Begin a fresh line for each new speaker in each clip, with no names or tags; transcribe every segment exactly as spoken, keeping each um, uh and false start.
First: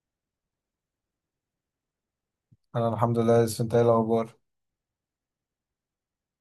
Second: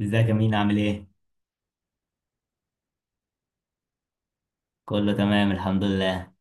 ازيك يا مين، عامل ايه؟
انا الحمد لله، لسه انت ايه الاخبار؟
كله تمام، الحمد لله.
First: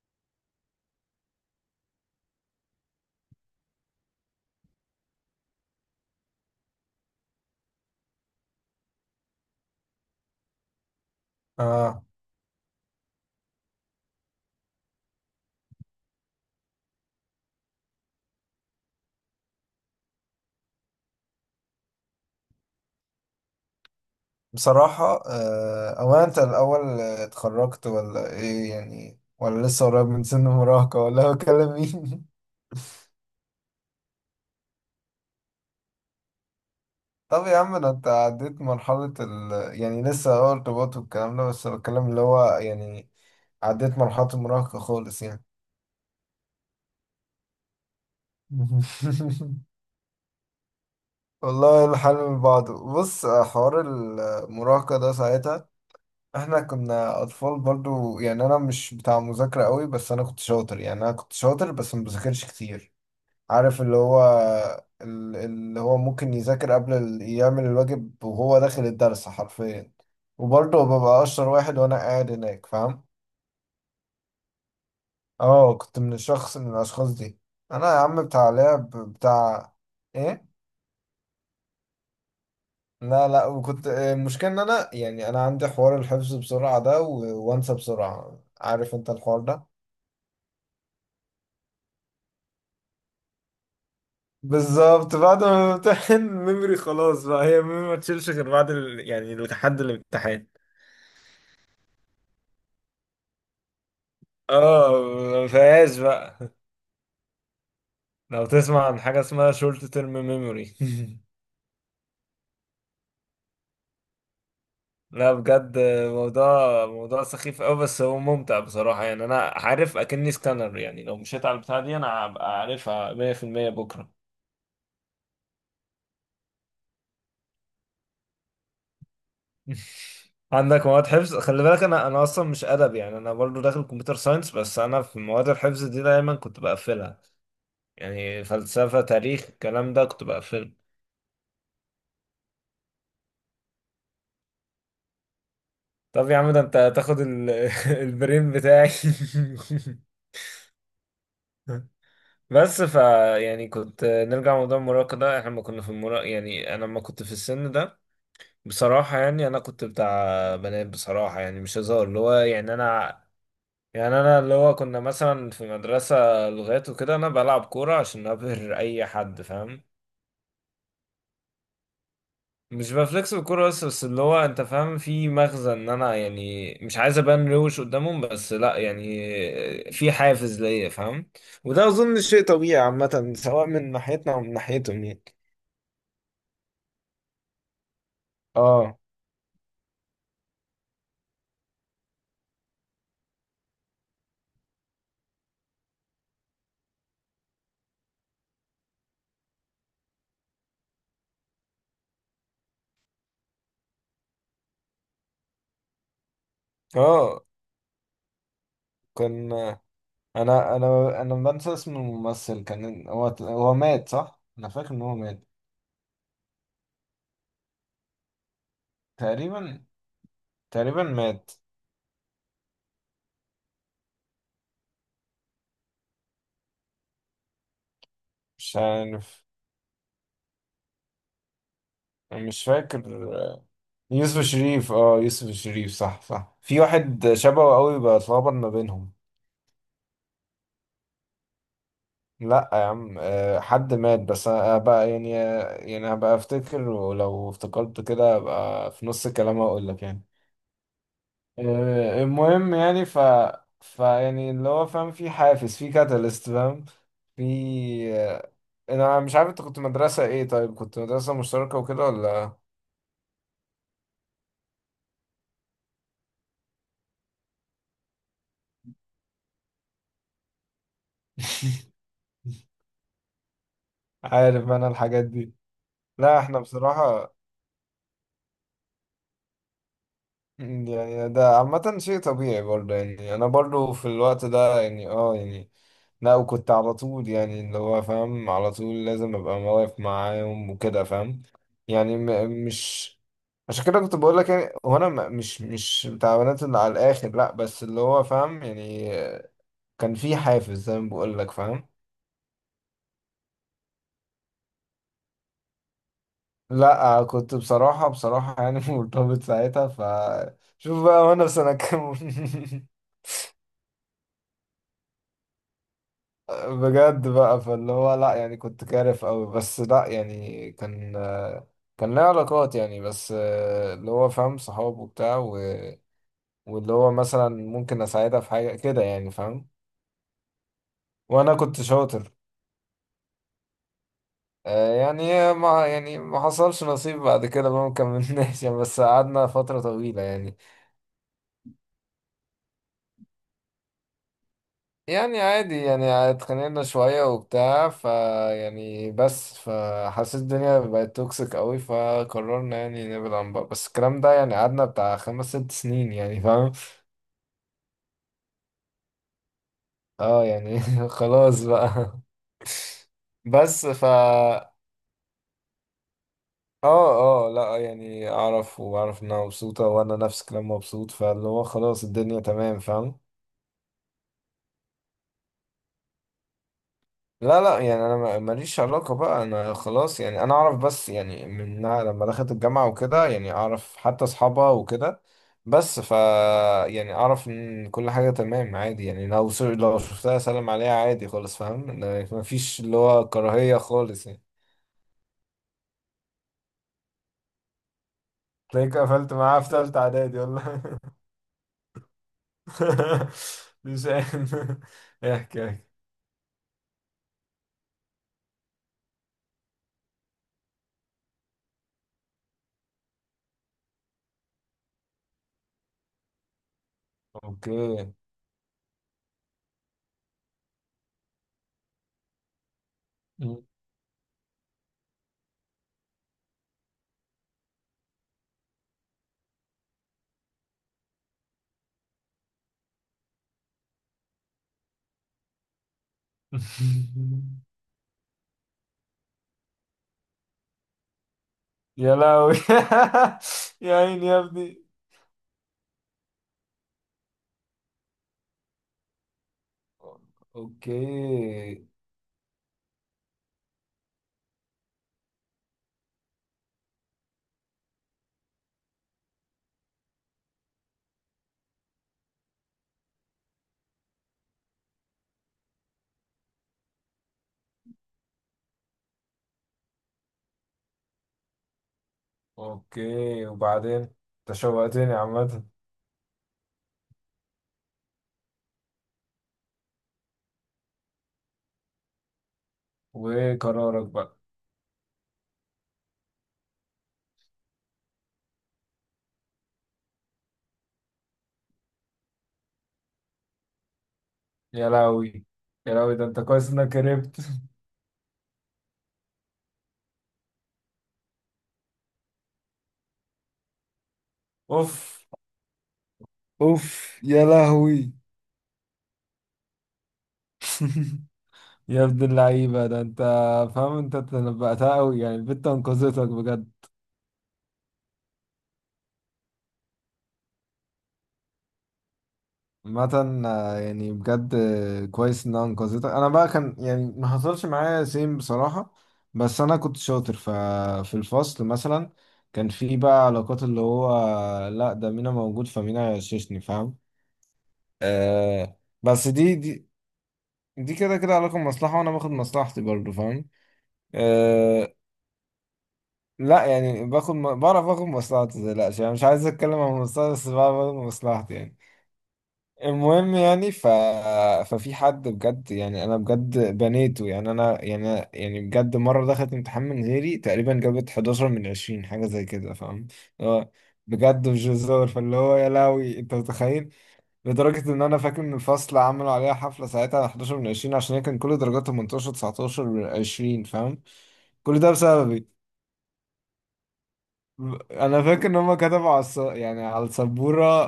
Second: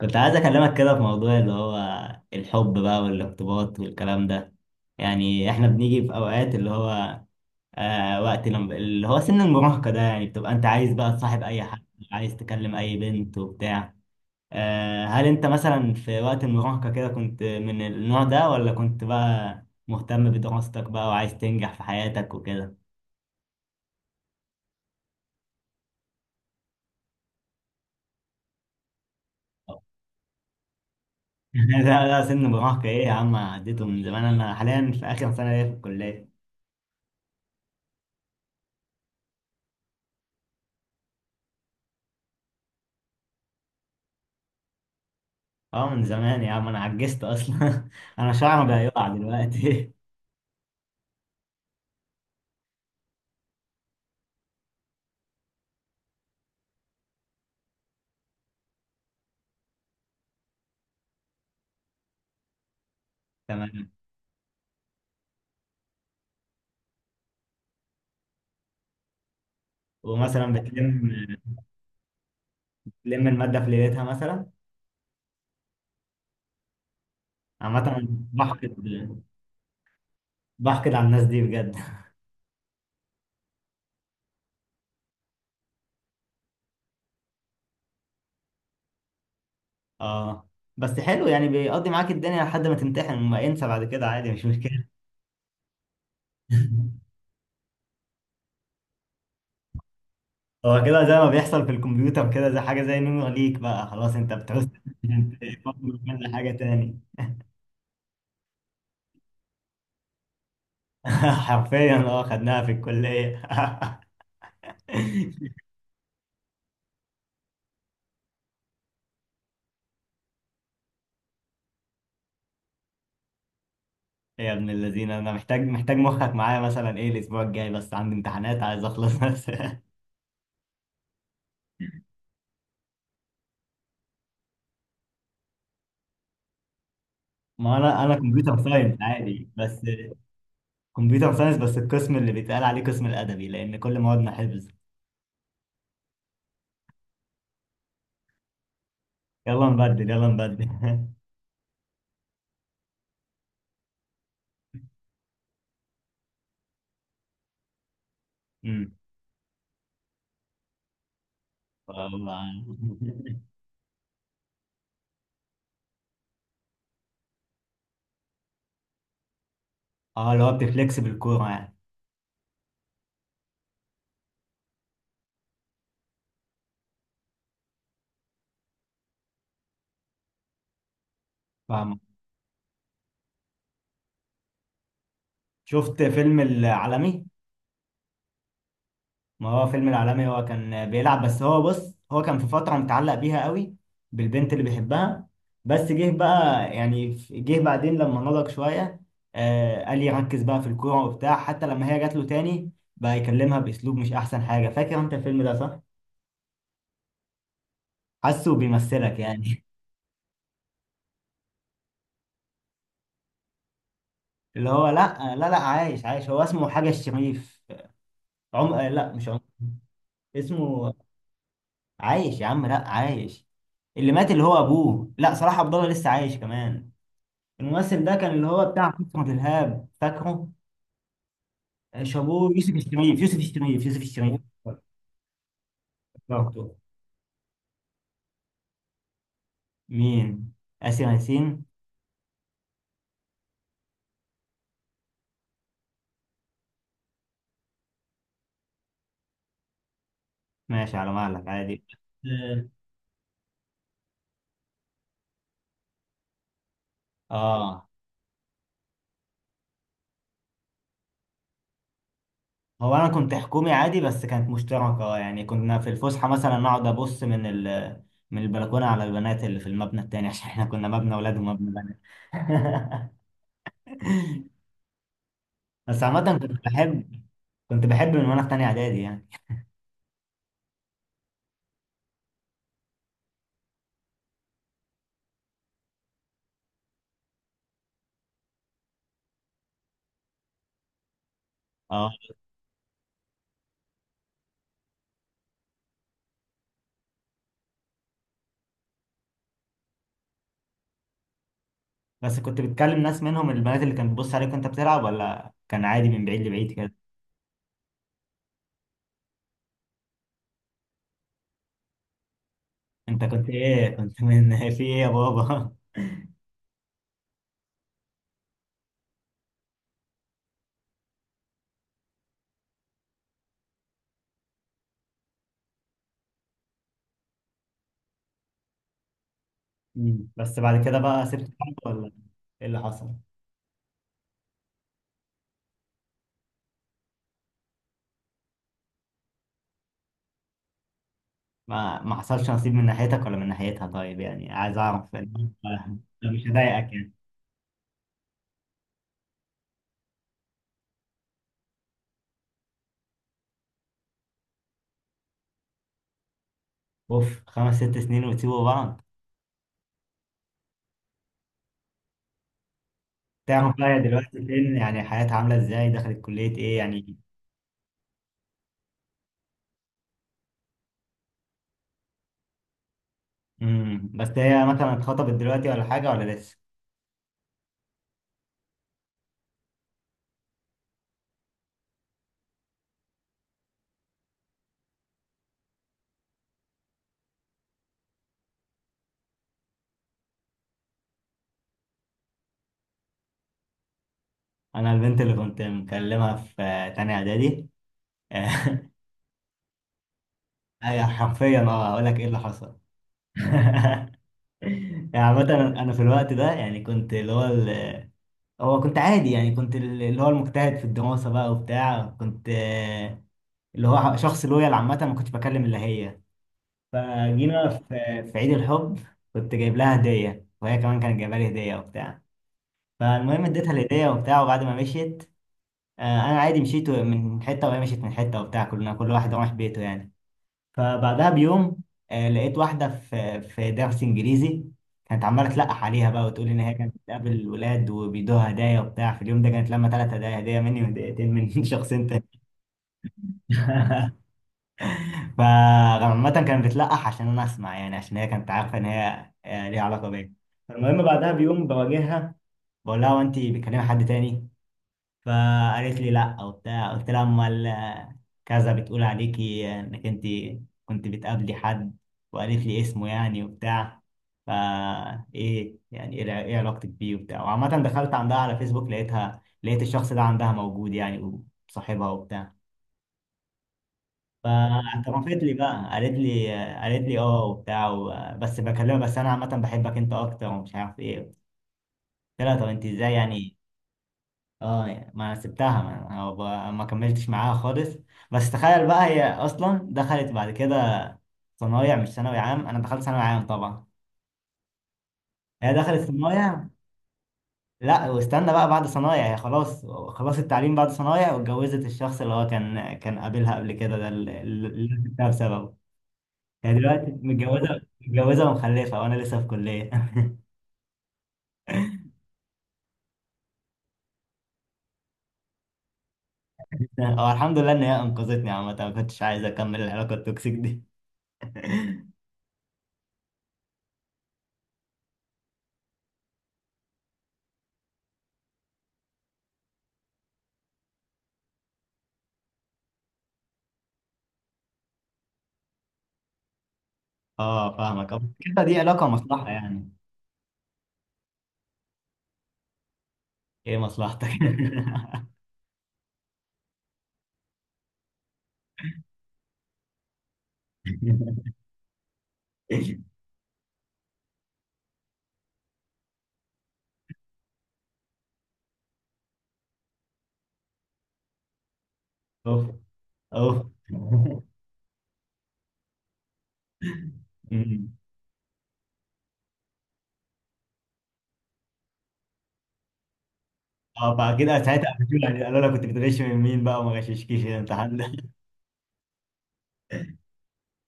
كنت عايز اكلمك كده في موضوع اللي هو الحب بقى والارتباط والكلام ده. يعني احنا بنيجي في اوقات اللي هو آه وقت لما اللي هو سن المراهقة ده، يعني بتبقى انت عايز بقى تصاحب اي حد،
اه،
عايز تكلم اي بنت وبتاع. آه هل انت مثلا في وقت المراهقة كده كنت من النوع ده، ولا كنت بقى مهتم بدراستك بقى وعايز تنجح في حياتك وكده؟
بصراحه آه. او انت الاول، آه، اتخرجت ولا ايه يعني، ولا لسه قريب من سن المراهقه، ولا بكلم
لا لا،
مين؟
سن المراهقة ايه يا عم؟ عديته من زمان. انا حاليا في اخر سنة ليا في الكلية.
طب يا عم، ده انت عديت مرحله ال يعني لسه اه ارتباط والكلام ده، بس بتكلم اللي هو يعني عديت مرحله المراهقه خالص يعني.
اه، من زمان يا عم، انا عجزت اصلا. انا شعري بقى يقع دلوقتي.
والله الحال من بعضه. بص آه، حوار المراهقه ده ساعتها احنا كنا اطفال برضو. يعني انا مش بتاع مذاكرة قوي، بس انا كنت شاطر، يعني انا كنت شاطر بس ما بذاكرش كتير. عارف
تمام.
اللي هو ال- اللي هو ممكن يذاكر قبل ال- يعمل الواجب وهو داخل الدرس حرفيا،
ومثلا
وبرضه
بتلم
ببقى اشطر واحد وانا قاعد هناك، فاهم؟
بتلم المادة في ليلتها مثلا.
اه كنت من الشخص، من الاشخاص دي.
عامة
انا يا
أنا
عم بتاع
بحقد
لعب بتاع. ايه؟
بحقد على الناس دي بجد.
لا لا، وكنت المشكلة ان انا، يعني انا عندي حوار الحفظ بسرعة ده و- وانسى بسرعة، عارف انت الحوار ده.
اه، بس حلو، يعني بيقضي معاك الدنيا لحد ما تمتحن، وما انسى بعد كده عادي، مش مشكلة.
بالظبط، بعد ما بمتحن ميموري خلاص بقى، هي ميموري ما تشيلش غير بعد ال... يعني لحد الامتحان.
هو كده زي ما بيحصل في الكمبيوتر كده، زي حاجة زي نور ليك بقى خلاص، انت بتعوز
اه ما فيهاش
تعمل
بقى.
حاجة تاني.
لو تسمع عن حاجة اسمها شورت تيرم ميموري
حرفيا اه، خدناها في الكلية.
لا بجد، موضوع موضوع سخيف قوي، بس هو ممتع بصراحة. يعني انا عارف اكني سكانر، يعني لو مشيت على البتاع دي انا هبقى عارفها مية في المية بكرة
يا ابن الذين، انا محتاج محتاج مخك معايا، مثلا ايه الاسبوع الجاي، بس عندي امتحانات عايز اخلص بس.
عندك مواد حفظ؟ خلي بالك انا انا اصلا مش ادب، يعني انا برضو داخل كمبيوتر ساينس، بس انا في مواد الحفظ دي دايما كنت بقفلها،
ما انا انا
يعني
كمبيوتر ساينس
فلسفة، تاريخ،
عادي، بس
الكلام ده كنت بقفله.
كمبيوتر ساينس، بس القسم اللي بيتقال عليه قسم الادبي لان كل موادنا حفظ.
طب يا عم ده انت هتاخد ال... البرين بتاعي
يلا نبدل يلا نبدل.
بس ف، يعني كنت نرجع لموضوع المراهقة ده، احنا لما كنا في المراهقة، يعني انا لما كنت في السن ده،
امم.
بصراحة يعني انا كنت بتاع بنات، بصراحة يعني مش هزار. اللي هو
والله.
يعني انا، يعني انا اللي هو كنا مثلا في مدرسة لغات وكده، انا بلعب كورة عشان ابهر اي حد، فاهم؟
اه، اللي هو بتفليكس بالكورة يعني.
مش بفلكس بالكورة، بس بس اللي هو انت فاهم في مغزى، ان انا يعني مش عايز ابان روش قدامهم، بس لا يعني في حافز ليا، فاهم؟ وده
فاهم،
اظن شيء طبيعي عامة، سواء من ناحيتنا او من ناحيتهم يعني.
شفت فيلم العالمي؟
اه.
ما هو فيلم العالمي، هو كان بيلعب، بس هو بص، هو كان في فترة متعلق بيها قوي بالبنت اللي بيحبها. بس جه بقى، يعني جه بعدين لما نضج شوية. آه قال لي ركز بقى في الكورة وبتاع، حتى لما هي جات له تاني بقى يكلمها بأسلوب مش أحسن حاجة. فاكر أنت الفيلم ده صح؟
اه.
حاسه بيمثلك
كان،
يعني.
انا انا انا بنسى اسم الممثل. كان هو هو مات، صح؟ انا
اللي هو
فاكر ان هو
لا
مات
لا لا، عايش عايش، هو اسمه حاجة الشريف. عم آه، لا، مش عم.
تقريبا.
اسمه
تقريبا مات.
عايش يا عم، لا، عايش. اللي مات اللي هو أبوه، لا، صلاح عبد الله لسه عايش كمان. الممثل ده كان اللي هو
مش
بتاع فكرة
عارف.
الإرهاب، فاكره؟ آه، شابوه،
مش
يوسف
فاكر.
الشريف يوسف الشريف يوسف
يوسف
الشريف.
الشريف. اه يوسف الشريف، صح صح،
برضه.
في واحد شبهه قوي، بتلخبط ما بينهم.
مين؟ آسر ياسين.
لا يا عم آه، حد مات. بس انا بقى يعني، يعني هبقى افتكر، ولو افتكرت كده هبقى في نص الكلام اقول لك يعني.
ماشي، على مهلك عادي.
آه،
اه.
المهم يعني ف، ف يعني اللي هو فاهم، في حافز، في كاتاليست، فاهم؟ في
آه.
آه، انا مش عارف انت كنت مدرسة ايه. طيب كنت مدرسة مشتركة وكده ولا؟
هو انا كنت حكومي عادي، بس كانت مشتركة آه، يعني كنا في الفسحة مثلا نقعد ابص من ال من البلكونة على البنات اللي في المبنى التاني، عشان احنا كنا مبنى اولاد ومبنى بنات.
عارف انا الحاجات دي.
بس عامة
لا
كنت
احنا
بحب
بصراحة،
كنت بحب من وانا في تانية اعدادي يعني.
يعني ده عامة شيء طبيعي برضه. يعني أنا برضه في الوقت ده يعني اه يعني، لا وكنت على طول يعني اللي هو فاهم، على طول لازم أبقى واقف معاهم وكده، فاهم؟
اه،
يعني م مش. عشان كده كنت بقول لك، يعني هو أنا م- مش مش بتاع بنات اللي على الآخر لأ، بس اللي هو فاهم يعني كان في حافز، زي ما بقول لك، فاهم؟
بس كنت بتكلم ناس منهم البنات اللي كانت بتبص عليك وانت بتلعب، ولا كان عادي من بعيد لبعيد كده؟
لأ كنت بصراحة، بصراحة يعني مرتبط ساعتها ف. شوف بقى وأنا في سنة كام
انت كنت ايه، كنت من في ايه يا بابا؟
بجد بقى. فاللي هو لا يعني كنت كارف قوي، بس لا يعني كان، كان ليا علاقات يعني. بس اللي هو فاهم، صحاب وبتاع و... واللي هو مثلا ممكن اساعدها في حاجة كده يعني، فاهم؟
مم. بس بعد كده بقى سبت
وانا
اللعب،
كنت
ولا
شاطر.
ايه اللي حصل؟
آه، يعني ما، يعني ما حصلش نصيب بعد كده بقى، ما كملناش يعني، بس قعدنا فترة طويلة يعني.
ما ما حصلش نصيب من ناحيتك ولا من ناحيتها؟ طيب، يعني عايز اعرف
يعني
انا،
عادي، يعني
مش
اتخانقنا
هضايقك يعني.
شوية وبتاع ف، يعني بس، فحسيت الدنيا بقت توكسيك قوي، فقررنا يعني نبعد عن بعض، بس الكلام ده يعني قعدنا بتاع خمس ست سنين يعني، فاهم؟
اوف، خمس ست سنين وتسيبوا بعض؟
اه يعني خلاص بقى.
تعرف
بس
بقى هي
ف
دلوقتي
اه.
فين، يعني حياتها عامله ازاي، دخلت كليه ايه يعني؟
اه لا يعني اعرف، واعرف انها مبسوطة، وانا نفس الكلام مبسوط، فاللي هو خلاص الدنيا تمام، فاهم؟
امم بس هي مثلا اتخطبت دلوقتي ولا حاجه ولا لسه؟
لا لا يعني انا ما- ماليش علاقة بقى، انا خلاص، يعني انا اعرف. بس يعني من لما دخلت الجامعة وكده يعني اعرف حتى اصحابها وكده. بس ف، يعني اعرف ان كل حاجة تمام، عادي، يعني لو س- لو شفتها اسلم عليها عادي خالص، فاهم؟ لا- مفيش اللي هو كراهية خالص يعني.
انا البنت اللي كنت مكلمها في تانية اعدادي.
تلاقيك قفلت معاها في تالتة اعدادي ولا؟
اي حرفيا، اه اقول لك ايه اللي حصل.
مش عارف.
يعني
احكي،
عامة
احكي.
انا أنا في الوقت ده يعني كنت اللي هو ال- هو كنت عادي، يعني كنت اللي هو المجتهد في الدراسة بقى وبتاع كنت آه، اللي هو شخص لويال عامة، ما كنتش بكلم الا هي. فجينا في
اوكي.
في عيد الحب. كنت جايب لها هدية، وهي كمان كانت جايبة لي هدية وبتاع. فالمهم اديتها الهدية وبتاع، وبعد ما مشيت آه، انا عادي مشيت من حتة، وهي مشيت من حتة وبتاع، كلنا كل واحد راح بيته يعني. فبعدها بيوم آه، لقيت واحدة في في درس إنجليزي كانت عمالة تلقح عليها بقى، وتقول إن هي كانت بتقابل الولاد وبيدوها هدايا وبتاع، في اليوم ده كانت لما ثلاث هدايا، هدية مني وهديتين من شخصين
يا
تاني.
لهوي. يا عيني يا ابني.
فعامة كانت بتلقح عشان أنا أسمع، يعني عشان هي كانت عارفة إن هي آه، ليها علاقة بيا. فالمهم بعدها بيوم
اوكي.
بواجهها، بقول لها هو أنت بتكلمي حد تاني؟ فقالت لي لا وبتاع. قلت لها امال آه، كذا بتقول عليكي آه، انك انت كنت بتقابلي حد. وقالت لي اسمه يعني وبتاع. فا ايه يعني ايه الع- إيه علاقتك بيه وبتاع. وعامة دخلت عندها على فيسبوك لقيتها، لقيت الشخص ده عندها موجود يعني، وصاحبها وبتاع.
اوكي وبعدين؟ انت شوقتني
فاعترفت لي
عامة.
بقى، قالت لي آه، قالت لي اه وبتاع و- آه، بس بكلمها، بس انا عامة بحبك انت اكتر، ومش عارف ايه. قلت لها طب انت ازاي يعني؟
وايه قرارك بقى؟
اه، ما سبتها، ما هو ب- ما كملتش معاها خالص. بس تخيل بقى، هي اصلا دخلت بعد كده صنايع مش ثانوي عام، انا دخلت ثانوي عام طبعا،
يا لهوي.
هي
يا
دخلت
لهوي، ده انت
صنايع.
كويس انك هربت
لا، واستنى بقى، بعد صنايع هي خلاص، خلاص التعليم بعد صنايع، واتجوزت الشخص اللي هو كان كان قابلها قبل كده، ده اللي اللي أنا
اوف.
سبتها بسببه. هي دلوقتي
اوف، يا
متجوزه
لهوي.
متجوزه ومخلفه، وانا لسه في كليه.
يا ابن اللعيبة، ده انت فاهم، انت تنبأتها قوي يعني، البت انقذتك بجد.
هو الحمد لله ان هي انقذتني، عامه ما كنتش عايز اكمل العلاقه التوكسيك دي.
عامة آه، يعني بجد آه، كويس انها انقذتك. انا بقى كان يعني ما حصلش معايا سيم بصراحة، بس انا كنت شاطر ف، في الفصل مثلا كان في بقى علاقات اللي هو، لا ده مينا موجود، فمينا هيغششني، فاهم؟
اه، فاهمك أه، كده دي
آه.
علاقه
بس
مصلحه
دي دي،
يعني.
دي كده كده علاقة مصلحة، وانا باخد مصلحتي برضه، فاهم؟
ايه مصلحتك؟
آه. لا يعني باخد م- بعرف اخد مصلحتي، متقلقش، يعني مش عايز اتكلم عن مصلحتي، بس بعرف اخد مصلحتي يعني. المهم يعني ف... ففي حد بجد، يعني انا بجد بنيته، يعني انا يعني، يعني بجد مره دخلت امتحان من غيري تقريبا، جابت احد عشر من عشرين، حاجه زي
اوف.
كده، فاهم؟ اللي
اوف.
هو بجد مش هزار، فاللي هو يا لهوي انت متخيل. لدرجه
أمم.
ان انا فاكر ان الفصل عملوا عليها حفله ساعتها على حداشر من عشرين، عشان هي كان كل درجاتها تمنتاشر، تسعة عشر من عشرين، فاهم؟
اه، بعد كده
كل
ساعتها
ده
قفشوني، يعني
بسببي.
قالوا لك كنت بتغش من مين بقى، وما غششكيش إيه الامتحان ده؟
انا فاكر ان هم كتبوا على الص... يعني على السبوره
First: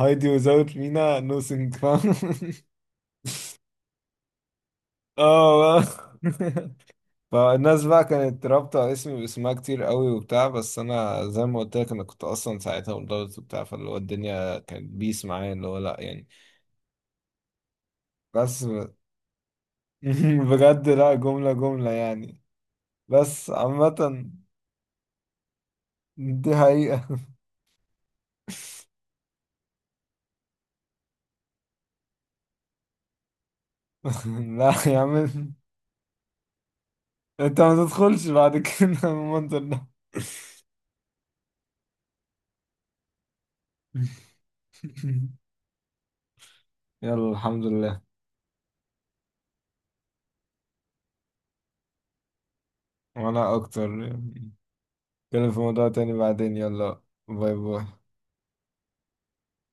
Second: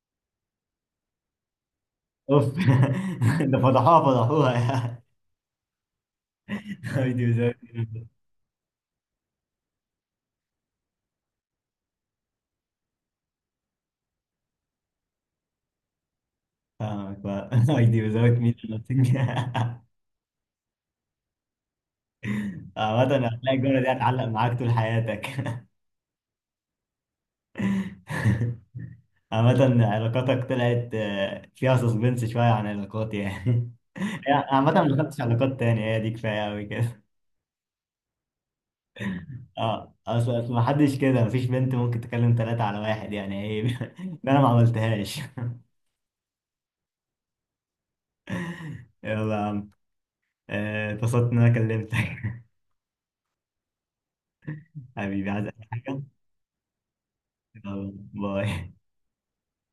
هايدي وزاوت مينا نو سينج، فاهم؟
اوف. ده فضحوها فضحوها يعني.
اه
ايدي وزوجت
فالناس بقى
مين.
كانت رابطة اسمي باسمها كتير قوي وبتاع، بس انا زي ما قلت لك انا كنت اصلا ساعتها مدرس وبتاع، فاللي هو الدنيا كانت بيس معايا، اللي هو لا يعني.
فاهمك بقى. ايدي وزوجت مين.
بس
اللي بتنجح؟
بجد، لا جملة جملة يعني.
عامة
بس
هتلاقي الجملة دي
عامة
هتعلق معاك طول حياتك.
دي حقيقة.
عامة علاقاتك طلعت آه، فيها سسبنس شوية عن علاقاتي يعني. عامة
لا
ما
يا
دخلتش
عم،
علاقات تانية، هي دي كفاية أوي كده.
انت ما تدخلش بعد كده المنظر ده
اه، اصل ما حدش كده، مفيش بنت ممكن تكلم ثلاثة على واحد، يعني ايه؟ ده انا ما عملتهاش.
يلا الحمد لله.
يلا يا عم. آه، اتبسطت ان انا كلمتك.
وانا اكتر. نتكلم
حبيبي، عايز اي
في موضوع
حاجة؟
تاني بعدين. يلا، باي
يلا
باي.
باي.